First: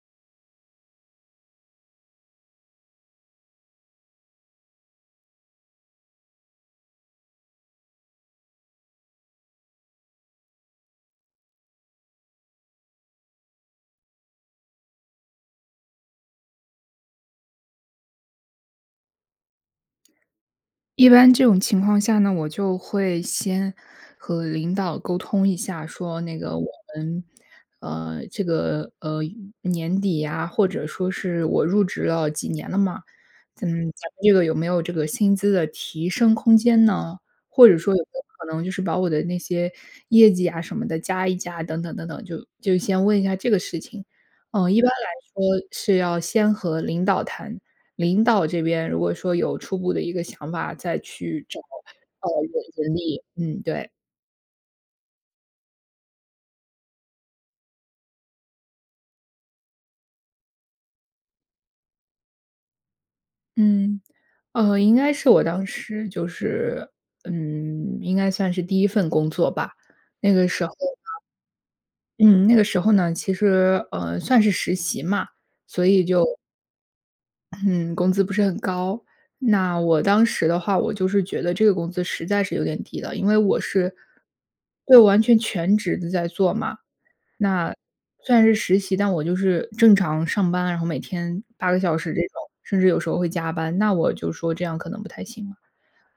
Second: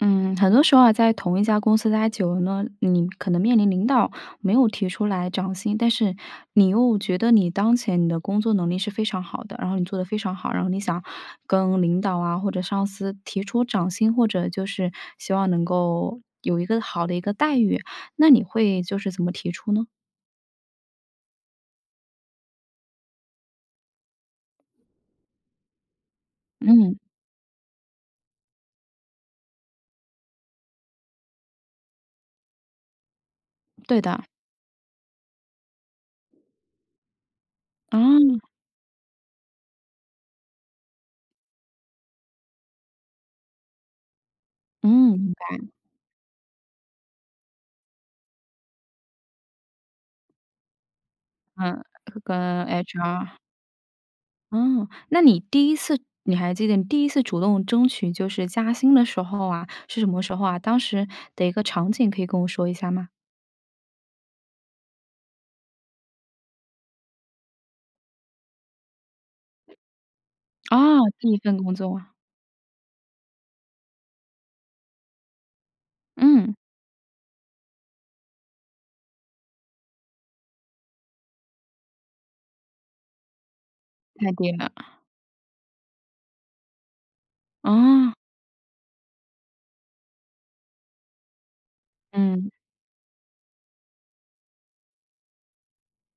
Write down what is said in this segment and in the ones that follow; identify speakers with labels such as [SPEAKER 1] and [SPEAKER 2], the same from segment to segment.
[SPEAKER 1] 嗯。很多时候啊，在同一家公司待久了呢，你可能面临领导没有提出来涨薪。但是你又觉得你当前你的工作能力是非常好的，然后你做得非常好，然后你想跟领导啊，或者上司提出涨薪，或者就是希望能够有一个好的一个待遇，那你会就是怎么提出呢？
[SPEAKER 2] 一般这种情况下呢，我就会先和领导沟通一下，说：“那个我
[SPEAKER 1] 嗯。
[SPEAKER 2] 们呃，这个，呃，年底呀，“或者说是：”我入职了几年了嘛，咱们
[SPEAKER 1] 对
[SPEAKER 2] 咱们
[SPEAKER 1] 的。
[SPEAKER 2] 这个有没有这个薪资的提升空间呢？“或者说：”有没有
[SPEAKER 1] 嗯。
[SPEAKER 2] 可能，就是把我的那些业绩啊什么的，加一加。”等等等等，就就先问一下这个事情。嗯，一般来
[SPEAKER 1] 嗯，明
[SPEAKER 2] 说，
[SPEAKER 1] 白。
[SPEAKER 2] 是要先和领导谈，领导这边，如果说有初步的一个想法，再去找，
[SPEAKER 1] 嗯，是
[SPEAKER 2] 呃，人
[SPEAKER 1] 跟
[SPEAKER 2] 人力。
[SPEAKER 1] HR。
[SPEAKER 2] 嗯，对。
[SPEAKER 1] 哦，那你第1次你还记得你第1次主动争取就是加薪的时候啊，是什么时候啊？当时的一个场景，可以跟我说一下吗？
[SPEAKER 2] 嗯，呃，应该是我当时就是嗯，应该算是第1份工作吧，那个时候
[SPEAKER 1] 哦，
[SPEAKER 2] 呢
[SPEAKER 1] 第1份工作。
[SPEAKER 2] 嗯，那个时候呢，其实，呃，算是实习嘛，所以就
[SPEAKER 1] 嗯。
[SPEAKER 2] 嗯，工资不是很高。那我当时的话，我就是觉得这个工资，实在是有点低的，因为我是
[SPEAKER 1] 太低了。
[SPEAKER 2] 对，完全全职地在做嘛，那
[SPEAKER 1] 哦。
[SPEAKER 2] 虽然是实习，但我就是正常上班，然后每天8个小时这种。
[SPEAKER 1] 嗯。
[SPEAKER 2] 甚至有时候会加班，那我就说这样可能不太行了。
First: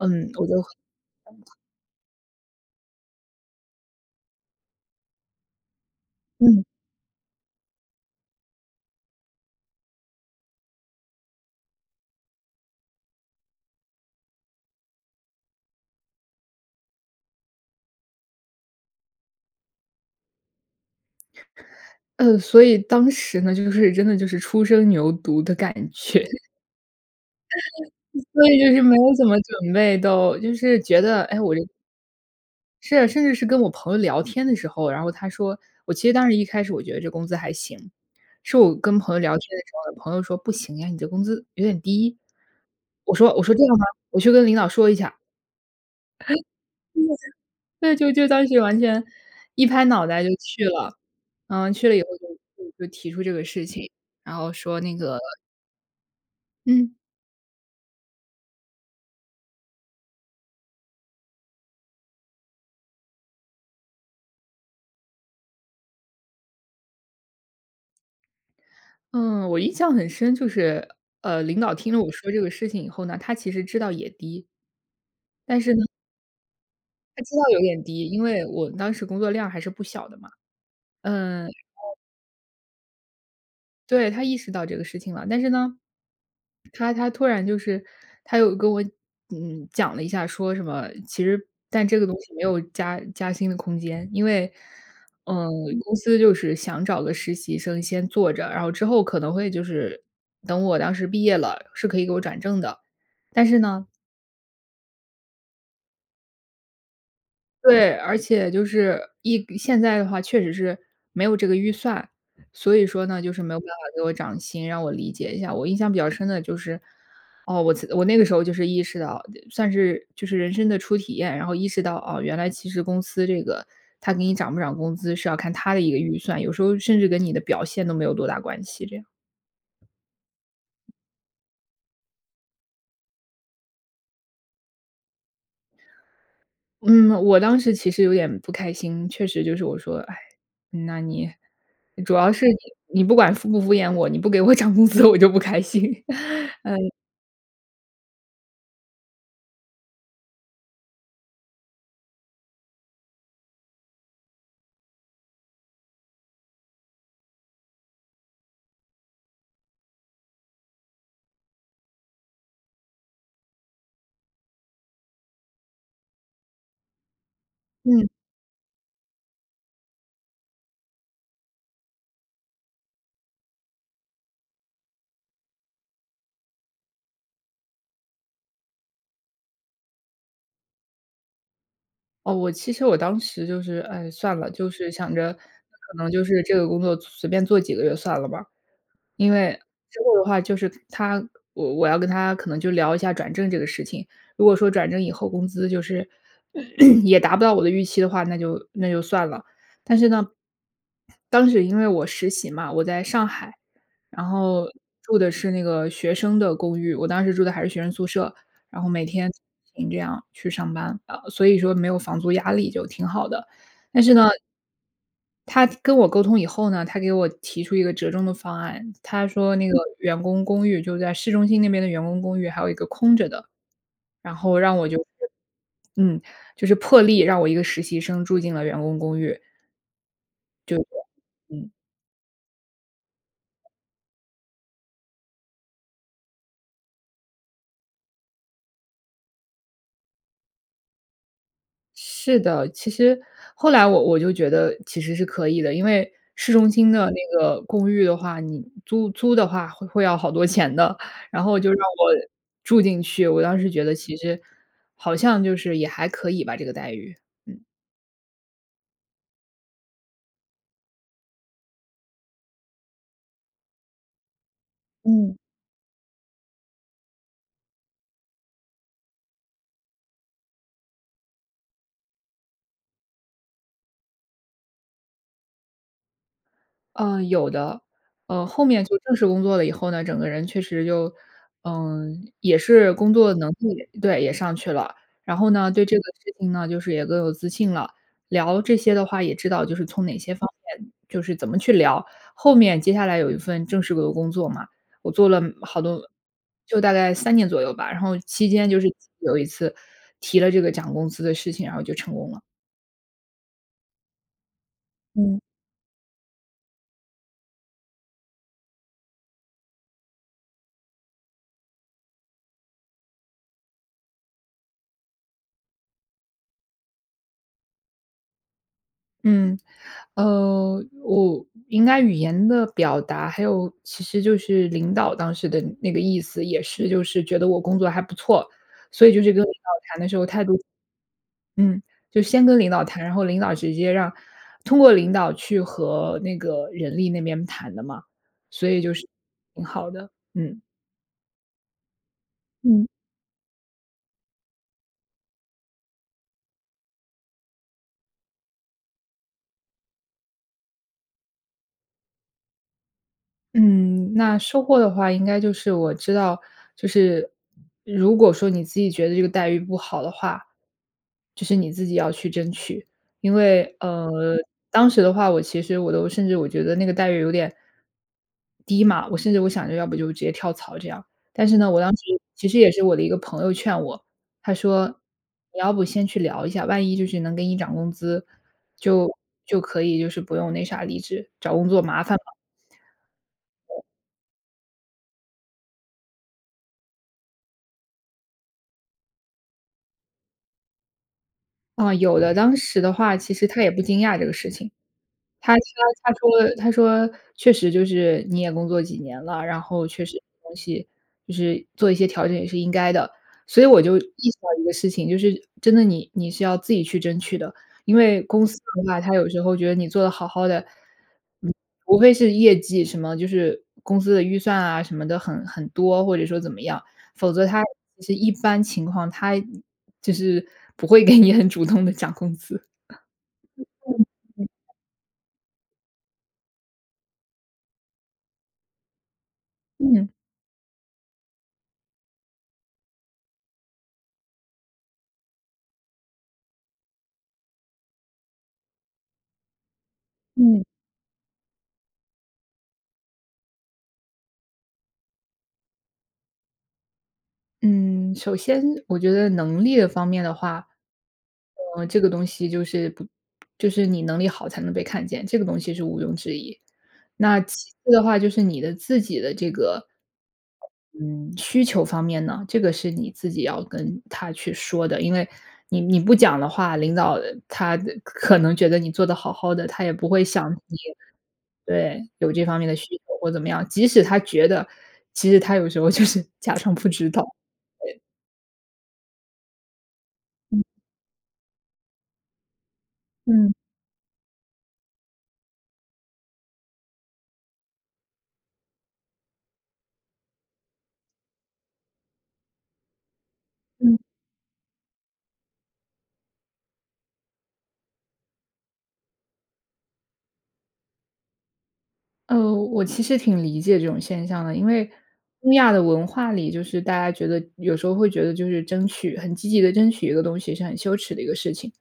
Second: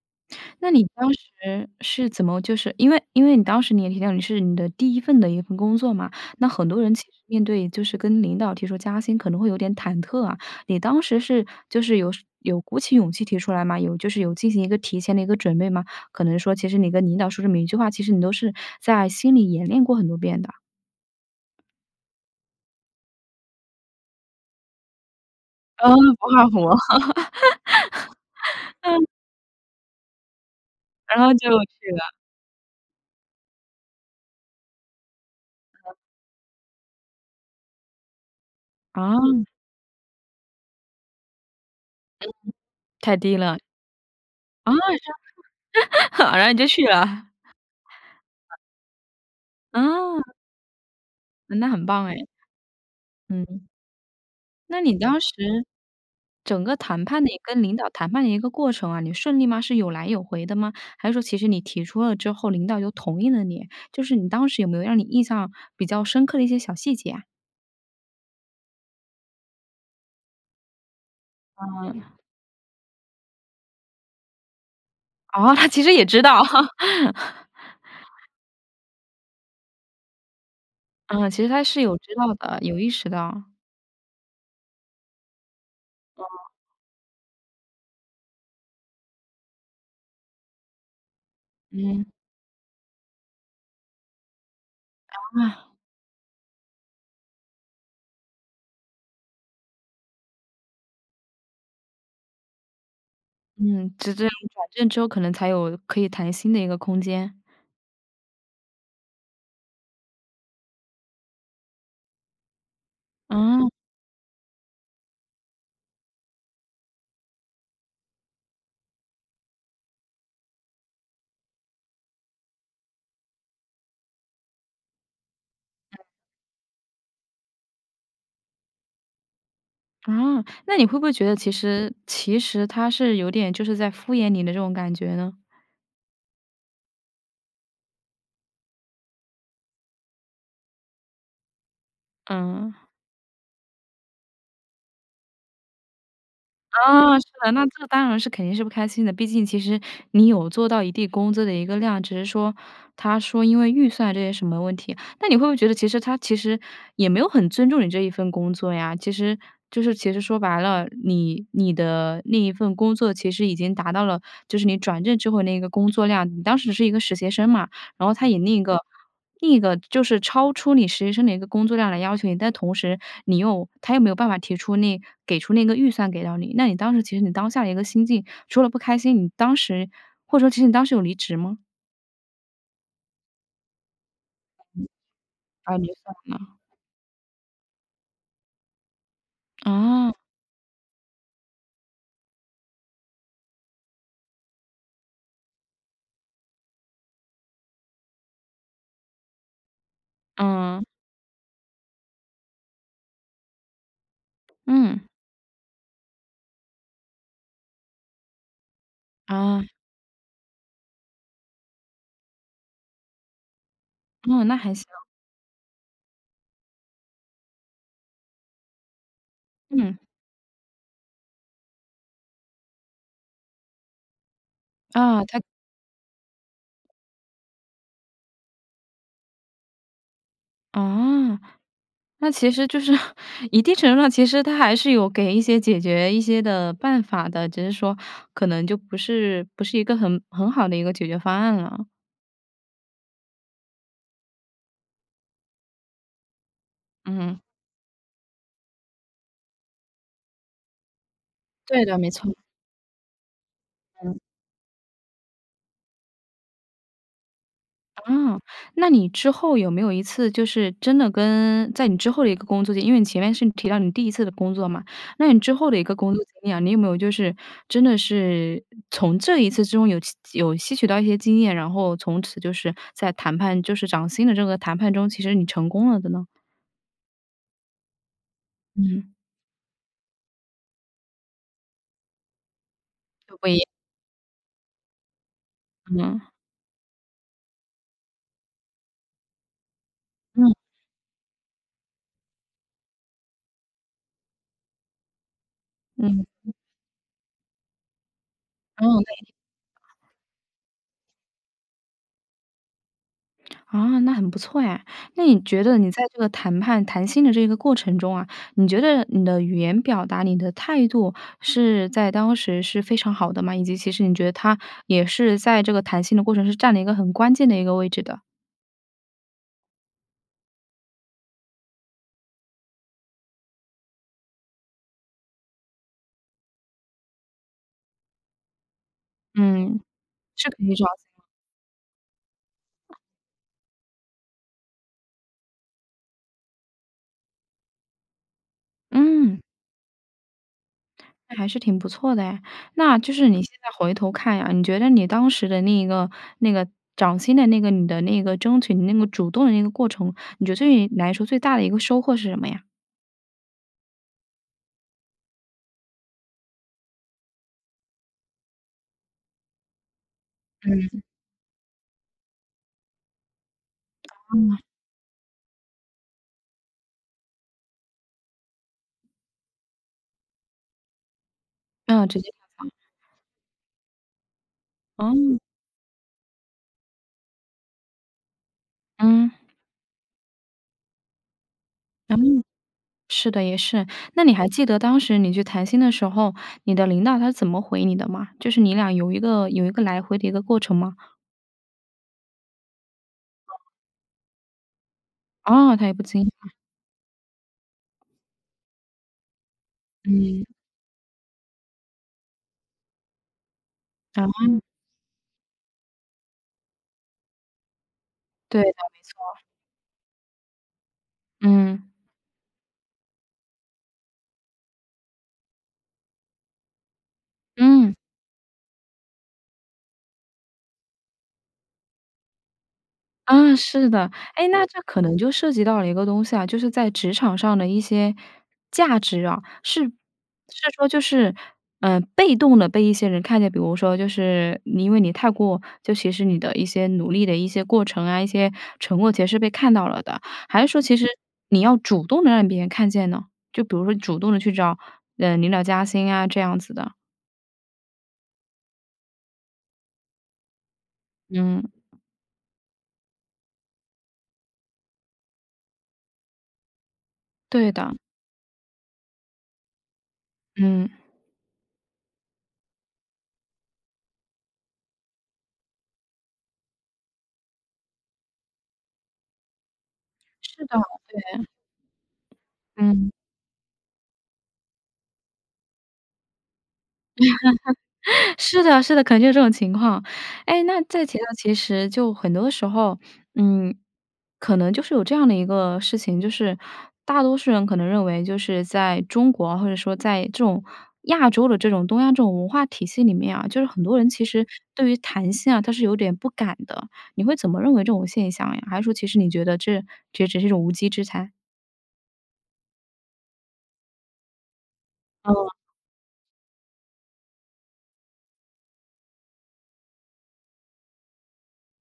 [SPEAKER 2] 嗯，我就
[SPEAKER 1] 那你当 时是怎么就是因为因为你当时，你也提到你是你的第1份的一份工作嘛，那
[SPEAKER 2] 嗯。
[SPEAKER 1] 很多人其实面对就是跟领导提出加薪，可能会有点忐忑啊。你当时是就是有是有鼓起勇气提出来吗？有就是有进行一个提前的一个准备吗？可能说其实你跟领导说这么一句话，其实你都是在心里演练过很多遍的。
[SPEAKER 2] 呃，所以当时呢，就是真的就是初生牛犊的感
[SPEAKER 1] 嗯，不
[SPEAKER 2] 觉。
[SPEAKER 1] 靠谱。
[SPEAKER 2] 所以就是 没
[SPEAKER 1] 嗯。
[SPEAKER 2] 有怎么准备都，就是觉
[SPEAKER 1] 然
[SPEAKER 2] 得，
[SPEAKER 1] 后
[SPEAKER 2] 哎，
[SPEAKER 1] 就
[SPEAKER 2] 我这
[SPEAKER 1] 去了。
[SPEAKER 2] 是啊，甚至是跟我朋友聊天的时候，然后他说
[SPEAKER 1] 嗯。
[SPEAKER 2] 我其实当时一开始，我觉得这工资还行。是我跟朋友聊天
[SPEAKER 1] 哦。
[SPEAKER 2] 的时候，我朋友说：“不行呀，你这工资有点低。”
[SPEAKER 1] 嗯，
[SPEAKER 2] 我
[SPEAKER 1] 太
[SPEAKER 2] 说
[SPEAKER 1] 低
[SPEAKER 2] 我说：
[SPEAKER 1] 了。
[SPEAKER 2] “这样吗？我去跟领导
[SPEAKER 1] 啊，
[SPEAKER 2] 说一下。”
[SPEAKER 1] 这 样，
[SPEAKER 2] 对。
[SPEAKER 1] 然后你就去了。
[SPEAKER 2] 对，就就当
[SPEAKER 1] 嗯。
[SPEAKER 2] 时完全一拍脑袋就
[SPEAKER 1] 哦。
[SPEAKER 2] 去了。
[SPEAKER 1] 嗯，那
[SPEAKER 2] 嗯，
[SPEAKER 1] 很
[SPEAKER 2] 去了以
[SPEAKER 1] 棒
[SPEAKER 2] 后
[SPEAKER 1] 哎。
[SPEAKER 2] 就就就提出这个
[SPEAKER 1] 嗯。
[SPEAKER 2] 事情，然后说
[SPEAKER 1] 那你
[SPEAKER 2] 那个
[SPEAKER 1] 当时，整个
[SPEAKER 2] 嗯。
[SPEAKER 1] 谈判的一你跟领导谈判的一个过程啊，你顺利吗？是有来有回的吗？还是说其实你提出了之后，领导又同意了你。就是你当时有没有让你印象比较深刻的一些小细节啊？
[SPEAKER 2] 嗯，我印象很深，就是，呃，领导听了我
[SPEAKER 1] 嗯。
[SPEAKER 2] 说这个事情以后呢，他其实知道也低。
[SPEAKER 1] 哦，
[SPEAKER 2] 但
[SPEAKER 1] 他
[SPEAKER 2] 是呢
[SPEAKER 1] 其实也知道。
[SPEAKER 2] 他知道 有点低，因为我当时工作量还是不小的嘛。
[SPEAKER 1] 嗯，
[SPEAKER 2] 嗯，
[SPEAKER 1] 其
[SPEAKER 2] 然
[SPEAKER 1] 实他是
[SPEAKER 2] 后
[SPEAKER 1] 有知道的，有意识到。
[SPEAKER 2] 对，他意识到这个事情了。但是呢，
[SPEAKER 1] 哦。
[SPEAKER 2] 他他突然就是他又跟我，嗯，讲了一下，说什么其实但这个
[SPEAKER 1] 嗯。
[SPEAKER 2] 东西没有加加薪的空间。因为，呃，
[SPEAKER 1] 啊。
[SPEAKER 2] 公司就是想找个实习生先做着，然后之后可能会就是等我当时毕业了，是可以给我转正的。但是呢
[SPEAKER 1] 嗯，直至你转正之后，可能才有可以谈薪的一个空间。
[SPEAKER 2] 对，而且就是一现在的话，确实是没有这个预算。所以说呢，就是没有办
[SPEAKER 1] 嗯。
[SPEAKER 2] 法给我涨薪，让我理解一下。我印象比较深的就是，哦，我辞我那个时候就是意识到，呃，算是就是人生的初体验，然后意识到，哦，原来其实公司这个它给你涨不涨工资，是要看它的一个
[SPEAKER 1] 嗯。
[SPEAKER 2] 预算，有时候甚至跟你的表现，都没有多大关系这样。
[SPEAKER 1] 啊，那你会不会觉得其实其实他是有点，就是在敷衍你的这种感觉呢？
[SPEAKER 2] 嗯，我当时其实有点不开心。确实就是我说，唉，那你主要是
[SPEAKER 1] 嗯。
[SPEAKER 2] 你你不管敷不敷衍我，你不给我涨工资，我就不开心。嗯。
[SPEAKER 1] 啊，是的。那这当然是肯定是不开心的，毕竟其实你有做到一定工资的一个量，只是说他说因为预算这些什么问题。那你会不会觉得其实他其实也没有很尊重你这一份工作呀？其实就是其实说白了，你你的那一份工作，其实已经达到了，就是你转正之后那一个工作量，你当时是一个实习生嘛。然
[SPEAKER 2] 嗯。
[SPEAKER 1] 后他以另一个另一个，就是超出你实习生的一个工作量来要求你，但同时你又他又没有办法提出那给出那个预算给到你。那你当时其实你当下的一个心境，除了不开心，你当时或者说其实你当时有离职吗？
[SPEAKER 2] 哦，我其实我当时就是唉，算了，就是想着
[SPEAKER 1] 啊，你就
[SPEAKER 2] 可能
[SPEAKER 1] 算
[SPEAKER 2] 就是这
[SPEAKER 1] 了。
[SPEAKER 2] 个工作随便做几个月算了吧。因为之
[SPEAKER 1] 嗯。
[SPEAKER 2] 后的话，就是他我我要跟他可能就聊一下转正这个事情，如果说转正以后工资就是，也达不到我的预期的话，那就那就算了。但是呢，
[SPEAKER 1] 嗯。
[SPEAKER 2] 当时因为我实习嘛，我在上海，然后
[SPEAKER 1] 嗯。
[SPEAKER 2] 住的是那个学生的公寓，我当时住的还是学生宿舍，然后每天
[SPEAKER 1] 啊。
[SPEAKER 2] 这样去上班啊，呃，所以说没有房租压力就挺好的。但是呢
[SPEAKER 1] 哦，那还行。
[SPEAKER 2] 他跟我沟通以后呢，他给我提出一个折中的方案，他说那个
[SPEAKER 1] 嗯。
[SPEAKER 2] 员工公寓就在市中心，那边的员工公寓还有一个空着的，然后让我就是
[SPEAKER 1] 啊，他
[SPEAKER 2] 嗯，就是破例，让我一个实习生住进了员工公寓。就是
[SPEAKER 1] 哦，
[SPEAKER 2] 这嗯。
[SPEAKER 1] 那其实就是一定程度上其实他还是有给一些解决一些的办法的，只是说，可能就不是不是一个很很好的一个解决方案了。
[SPEAKER 2] 是的。其实，后来我我就觉得其实是可以的，因为市中心的
[SPEAKER 1] 嗯
[SPEAKER 2] 那
[SPEAKER 1] 哼。
[SPEAKER 2] 个公寓的话，你租租的话会会要好多钱的。然后就让
[SPEAKER 1] 对的，没
[SPEAKER 2] 我
[SPEAKER 1] 错。
[SPEAKER 2] 住进去，我当时觉得其
[SPEAKER 1] 嗯。
[SPEAKER 2] 实好像就是也还可以吧，这个待遇。嗯。
[SPEAKER 1] 啊，那你之后有没有一次，就是真的跟在你之后的一个工作里，因为你前面是你提到你第1次的工作嘛，那
[SPEAKER 2] 嗯。
[SPEAKER 1] 你之后的一个工作经验，你有没有就是真的是从这一次之中有吸有吸取到一些经验，然后从此就是在谈判就是涨薪的这个谈判中，其实你成功了的呢？
[SPEAKER 2] 呃，有的。呃，后面就
[SPEAKER 1] 嗯。
[SPEAKER 2] 正式工作了以后呢，整个人确实就嗯，也是工作能 力对，也上去了。然后呢，对这个
[SPEAKER 1] 嗯。
[SPEAKER 2] 事情呢，就是也更有自信了，聊这些的话，也知道就是从哪些方
[SPEAKER 1] 嗯。
[SPEAKER 2] 面就是怎么去聊。后面接下来有一份正式的工作嘛，我做了好多
[SPEAKER 1] 嗯。
[SPEAKER 2] 就大概3年左右吧，然后期间就
[SPEAKER 1] 嗯。
[SPEAKER 2] 是
[SPEAKER 1] 那也
[SPEAKER 2] 有一次
[SPEAKER 1] 挺
[SPEAKER 2] 提了这个涨工资的事情，然后就成功了。
[SPEAKER 1] 啊，那很不错诶。那你
[SPEAKER 2] 嗯。
[SPEAKER 1] 觉得你在这个谈判、谈薪的这个过程中啊，你觉得你的语言表达、你的态度，是在当时是非常好的吗？以及其实你觉得它，也是在这个谈薪的过程，是占了一个很关键的一个位置的？
[SPEAKER 2] 嗯，呃，我应该语言的表达，还有其实就是领导当时的那个意思，也是就是觉得我工作还不错，所以就是跟领导
[SPEAKER 1] 嗯，
[SPEAKER 2] 谈的时候态
[SPEAKER 1] 是
[SPEAKER 2] 度
[SPEAKER 1] 可以找一下。
[SPEAKER 2] 嗯，就先跟领导谈，然后领导直接让通过领导去和那个人力那边谈的嘛，所以就是
[SPEAKER 1] 嗯。
[SPEAKER 2] 挺好的，嗯。
[SPEAKER 1] 那还是挺不错的诶。
[SPEAKER 2] 嗯。
[SPEAKER 1] 那就是你现在回头看呀，你觉得你当时的那一个那个涨薪的那个，你的那个争取的那个主动的那个过程，你觉得对于你来说，最大的一个收获是什么呀？
[SPEAKER 2] 嗯，那收获的话应该就是，我知道就是如果说你自己觉得这个待遇不好的话，
[SPEAKER 1] 嗯。
[SPEAKER 2] 就是你自己要去争取。因为，呃，
[SPEAKER 1] 哦。
[SPEAKER 2] 当时的话我其实我都甚至我觉得那个待遇有点低嘛。我甚至我想着要不就直接跳槽这样。但是呢，我当时
[SPEAKER 1] 嗯，直接
[SPEAKER 2] 其实
[SPEAKER 1] 跳槽。
[SPEAKER 2] 也是我的一个朋友劝我，他说
[SPEAKER 1] 哦。
[SPEAKER 2] 你要不先去聊一下，万一就是能给你涨工资，就
[SPEAKER 1] 嗯。
[SPEAKER 2] 就可以就是不用那啥离职，找工作麻烦了。
[SPEAKER 1] 嗯，是的，也是。那你还记得当时你去谈薪的时候，你的领导他是怎么回你的吗？就是你俩有一个有一个来回的一个过程吗？
[SPEAKER 2] 啊，有的，当时的话其实他
[SPEAKER 1] 嗯。
[SPEAKER 2] 也不惊讶这个事情。他说
[SPEAKER 1] 哦，他也不
[SPEAKER 2] 他
[SPEAKER 1] 听，啊。
[SPEAKER 2] 说他说：“确实就是你也工作几年了，然后确实
[SPEAKER 1] 嗯。
[SPEAKER 2] 东西就是做一些调整也是应该的。”所以我就意识到
[SPEAKER 1] 哦。
[SPEAKER 2] 一个事情，就是真的你你是要自己去争取的，因为公司
[SPEAKER 1] 对的，
[SPEAKER 2] 的话，
[SPEAKER 1] 没
[SPEAKER 2] 它有
[SPEAKER 1] 错。
[SPEAKER 2] 时候觉得你做得好好的，嗯，
[SPEAKER 1] 嗯。
[SPEAKER 2] 除非是业绩什么就是公司的预算啊，什么的很很多，或者说怎么样。否则它
[SPEAKER 1] 嗯。
[SPEAKER 2] 其实一般情况，它就是不会给你很主动地涨工资，啊，嗯，嗯，
[SPEAKER 1] 啊，是的。哎，那
[SPEAKER 2] 嗯。
[SPEAKER 1] 这可能就涉及到了一个东西啊，就是在职场上的一些价值啊，是是
[SPEAKER 2] 嗯。
[SPEAKER 1] 说就是，呃，被动地被一些人看见，比如说就是你因为你太过就其实你的一些努力的一些过程啊、一些成果其实是被看到了的。还
[SPEAKER 2] 嗯。
[SPEAKER 1] 是说其实，你要主动地让别人看见呢？就比如说你主动地去找，呃，领导加薪啊，这样子的。
[SPEAKER 2] 嗯，首先我觉得能力的方面的话。
[SPEAKER 1] 嗯。
[SPEAKER 2] 呃，这个东西就是不就是你能力好，才能被看见，这个东西是毋庸置疑。那其
[SPEAKER 1] 对
[SPEAKER 2] 次
[SPEAKER 1] 的。
[SPEAKER 2] 的话，就是你的自己的这个，
[SPEAKER 1] 嗯。
[SPEAKER 2] 嗯，需求方面呢，这个是你自己要跟他去说的，因为你你不讲的话，领导，呃，他，呃，可能觉得你做得好好的，他也不会想
[SPEAKER 1] 是的，
[SPEAKER 2] 你对，有这方面的
[SPEAKER 1] 对。
[SPEAKER 2] 需求，
[SPEAKER 1] 嗯。
[SPEAKER 2] 或怎么样。即使他觉得，其实他有时候就是假装不知道。对。
[SPEAKER 1] 是的，是的，可能就这种情况。
[SPEAKER 2] 嗯。
[SPEAKER 1] 哎，那再提到其实就很多的时候，
[SPEAKER 2] 嗯。
[SPEAKER 1] 嗯，可能就是有这样的一个事情，就是大多数人可能认为就是在中国，或者说在这种亚洲的这种东亚这种文化体系里面啊，就是很多
[SPEAKER 2] 嗯。
[SPEAKER 1] 人其实对于谈薪啊，他是有点不敢的，你会怎么认为这种现象呀？还是说其实你觉得这这也只是一种无稽之谈。
[SPEAKER 2] 呃，我其实挺理解这种现象的，因为
[SPEAKER 1] 哦。
[SPEAKER 2] 东亚的文化里就是大家觉得有时候会觉得就是争取很积极地争取一个东西，是很羞耻的一个事情。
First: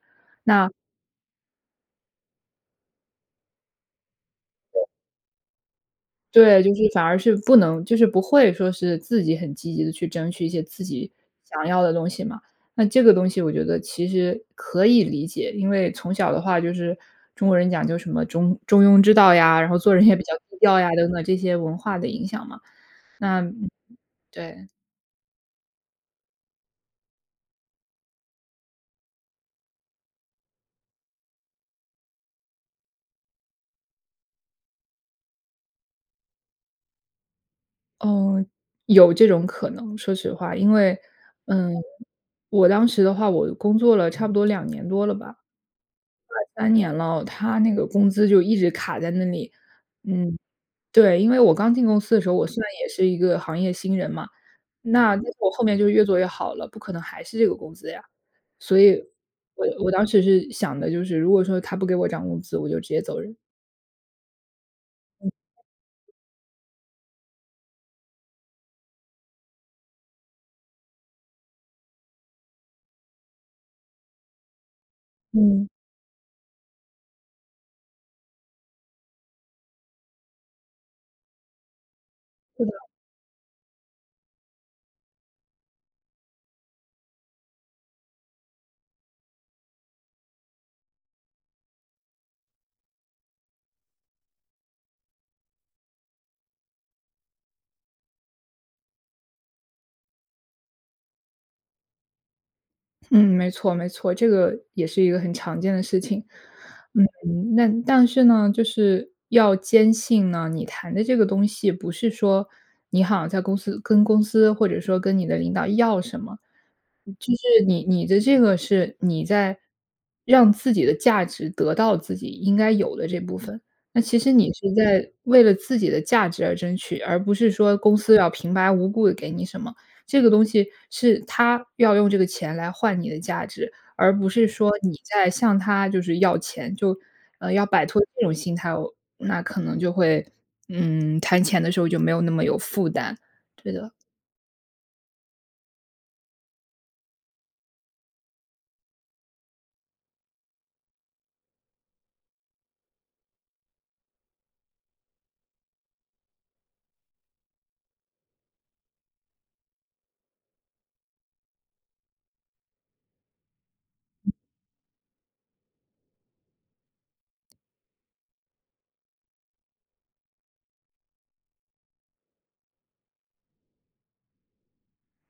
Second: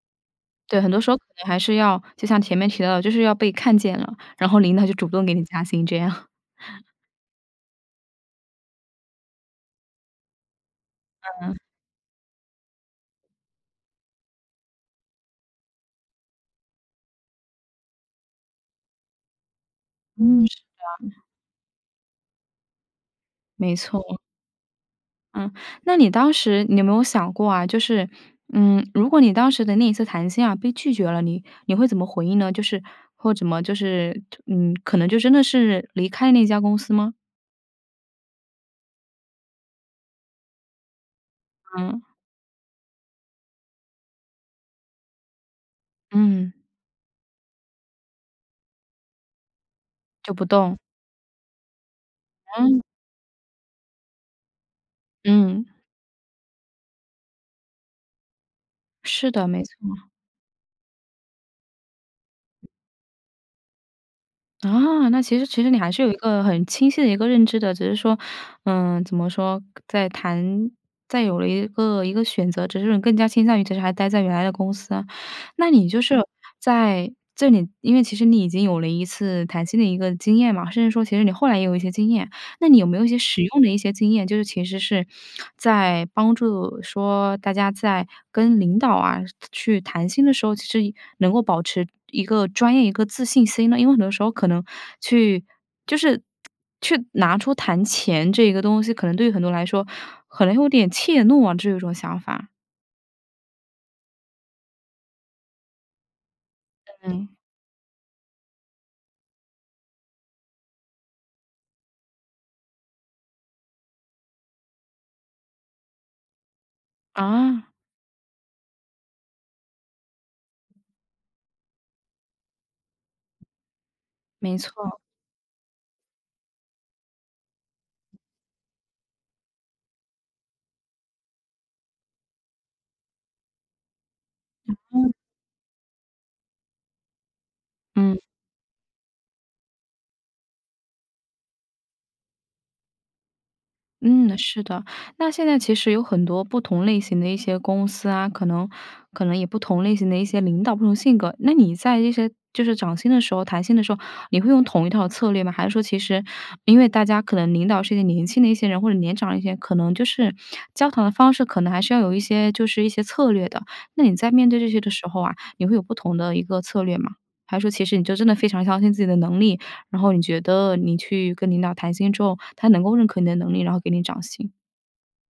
[SPEAKER 2] 那
[SPEAKER 1] 对，很多时候可能还是要就像前面提到的，就是要被看见了，然后领
[SPEAKER 2] 对。
[SPEAKER 1] 导就主动给你加薪这样。
[SPEAKER 2] 对，就是 反而是不能就是不会说是自己很积极地去争取一些，自己
[SPEAKER 1] 嗯。
[SPEAKER 2] 想要的东西嘛。那这个东西我觉得其实可以理解，因为从小的话就是中国人讲究什么中中庸之道呀，然后做人也比较
[SPEAKER 1] 嗯，
[SPEAKER 2] 低
[SPEAKER 1] 是
[SPEAKER 2] 调呀，等
[SPEAKER 1] 的。
[SPEAKER 2] 等这些文化的影响嘛。那嗯，
[SPEAKER 1] 没错。
[SPEAKER 2] 对。
[SPEAKER 1] 嗯。那你当时，你有没有想过啊，就是，嗯，如果你当时的那一次谈薪啊，被拒绝了，你你会怎么回应呢？就是或怎么就是特嗯，可能就真的是离开那家公司吗？
[SPEAKER 2] 嗯，有这种可能，说实话。因为嗯，
[SPEAKER 1] 嗯。
[SPEAKER 2] 我当时的话，我工作了差不多2年多了吧，快
[SPEAKER 1] 嗯。
[SPEAKER 2] 3年了，它那个工资就一直卡在那里。
[SPEAKER 1] 就
[SPEAKER 2] 嗯，
[SPEAKER 1] 不动。
[SPEAKER 2] 对，因为我刚进公司的时候，我虽然
[SPEAKER 1] 嗯。
[SPEAKER 2] 也是一个行业新人嘛。那结果我后
[SPEAKER 1] 嗯。
[SPEAKER 2] 面就越做越好了，不可能还是这个工资呀。所以
[SPEAKER 1] 是的，没
[SPEAKER 2] 我我当
[SPEAKER 1] 错。
[SPEAKER 2] 时是想的，就是如果说他不给我涨工资，我就直接走人。
[SPEAKER 1] 啊，那
[SPEAKER 2] 嗯。
[SPEAKER 1] 其实其实你还是有一个很清晰的一个认知的，只是说，呃，怎么说，在谈在有了一个一个选择，只是你更加倾向于其实还待在原来的公司。
[SPEAKER 2] 嗯。
[SPEAKER 1] 那你就是在这里因为其实你已经有了一次谈薪的一个经验嘛，甚至说其实你后来也有一些经验，
[SPEAKER 2] 是
[SPEAKER 1] 那
[SPEAKER 2] 的。
[SPEAKER 1] 你有没有一些实用的一些经验，就是其实是 在帮助说大家在跟领导啊，是去谈薪的时候，其实也能够保持一个专业、一个自信心呢？因为很多时候可能去就是去拿出谈钱这个东西，可能对于很多人来说，可能有点怯懦啊，这有种想法。
[SPEAKER 2] 嗯，没错没错，这个也是一个很常见的事情。
[SPEAKER 1] 嗯。
[SPEAKER 2] 嗯，那但是呢，就是要坚信呢，你谈的这个东西，不是说你好像在公司跟公司或者说跟你的领导要什么。就是
[SPEAKER 1] 啊。
[SPEAKER 2] 你你的这个是，你在让自己的价值得到自己应该有的这部分。那其实你
[SPEAKER 1] 没
[SPEAKER 2] 是
[SPEAKER 1] 错。
[SPEAKER 2] 在为了自己的价值而争取，而不是说公司要平白无故地给你什么，这个东西是它要用这个钱来换你的价值，而不是说
[SPEAKER 1] 嗯
[SPEAKER 2] 你
[SPEAKER 1] 哼。
[SPEAKER 2] 在向它就是要钱，就呃，要摆脱
[SPEAKER 1] 嗯。
[SPEAKER 2] 这种心态，那可能就会嗯，谈钱的时候就没有那么有负担，对的。
[SPEAKER 1] 嗯，是的，那现在其实有很多不同类型的一些公司啊，可能可能也不同类型的一些领导，不同性格，那你在这些就是涨薪的时候、谈薪的时候，你会用同一套策略吗？还是说其实因为大家可能领导是一个年轻的一些人，或者年长一些，可能就是交谈的方式，可能还是要有一些就是一些策略的。那你在面对这些的时候啊，你会有不同的一个策略吗？还是说，其实你就真的非常相信自己的能力，然后你觉得你去跟领导谈薪之后，他能够认可你的能力，然后给你涨薪？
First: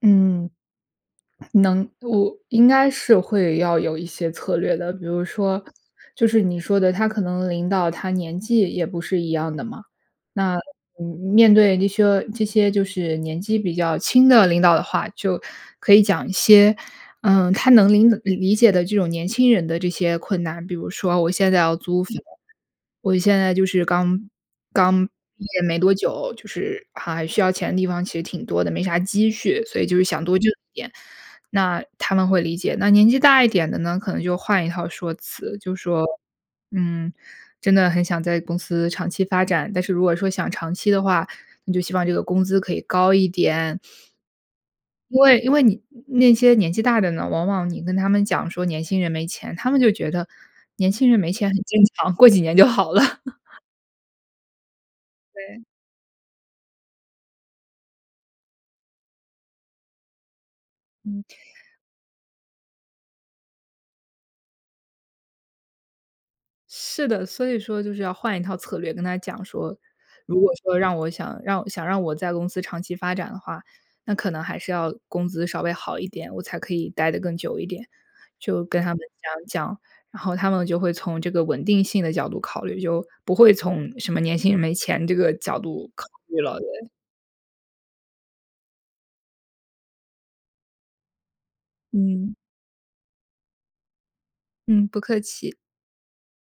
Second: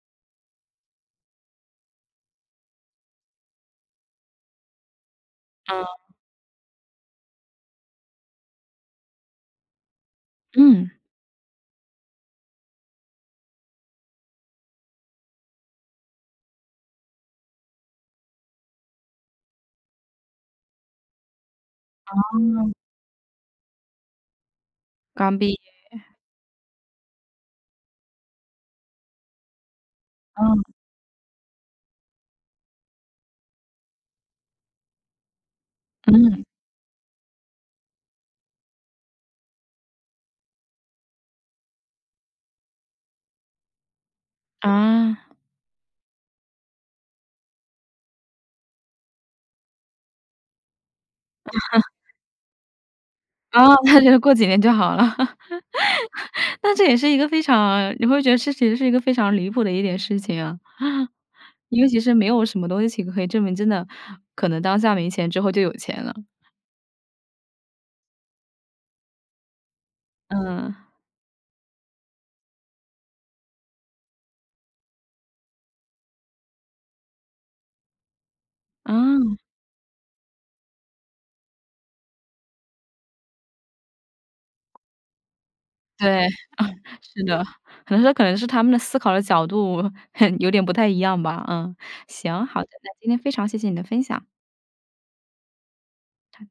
[SPEAKER 2] 嗯，能我应该是会要有一些策略的，比如说，
[SPEAKER 1] 嗯。
[SPEAKER 2] 就是你说的，他可能领导他年纪也不是一样的嘛。那，
[SPEAKER 1] 嗯。
[SPEAKER 2] 嗯，面对那些这些就是年纪比较轻的领导的话，就可以讲一些，嗯，他能领理解的这种年轻人的这些困难。比如说我现在要租房，
[SPEAKER 1] 哦。
[SPEAKER 2] 我现在就是刚刚
[SPEAKER 1] 刚
[SPEAKER 2] 毕
[SPEAKER 1] 毕业。
[SPEAKER 2] 业没多 久，就是还还需要钱的地方其实挺多的，没啥积蓄，所以就是想多挣
[SPEAKER 1] 嗯。
[SPEAKER 2] 一点，那他们会理解。那年纪大一点的呢，可能就换一套说辞，就说，
[SPEAKER 1] 嗯。
[SPEAKER 2] 嗯，真的很想在公司长期发展，但是如果说想长期的话，你就希望这个工资可以高一点。因
[SPEAKER 1] 啊。
[SPEAKER 2] 为因为你那些年纪大的呢，往往你跟他们讲说年轻人没钱，他们就觉得年轻人没钱很正 常，过几年就好了。
[SPEAKER 1] 哦，那就过几年就好了。
[SPEAKER 2] 对。
[SPEAKER 1] 但这也是一个非常你会觉得这其实是一个非常离谱的一件事情啊。
[SPEAKER 2] 嗯。
[SPEAKER 1] 因为其实没有什么东西，可以证明真的 可能当下没钱，之后就有钱了。
[SPEAKER 2] 是的，所以说就是要换一套策略跟他讲说：“如果
[SPEAKER 1] 嗯。
[SPEAKER 2] 说让我想让我想让我在公司长期发展的话，那可能还是要工资稍微好一点，我才可以待得更久一点。”就跟他们
[SPEAKER 1] 嗯。
[SPEAKER 2] 讲讲，然后他们就会从这个稳定性的角度考虑，就不会从什么年轻人没钱这个角度考
[SPEAKER 1] 对，嗯，
[SPEAKER 2] 虑了，对。
[SPEAKER 1] 是的。可能说可能是他们的思考的角度，很有点不太一样吧，嗯。
[SPEAKER 2] 嗯。
[SPEAKER 1] 行，好的。那今天非常谢谢你的分享。
[SPEAKER 2] 嗯，不客气。
[SPEAKER 1] 好的。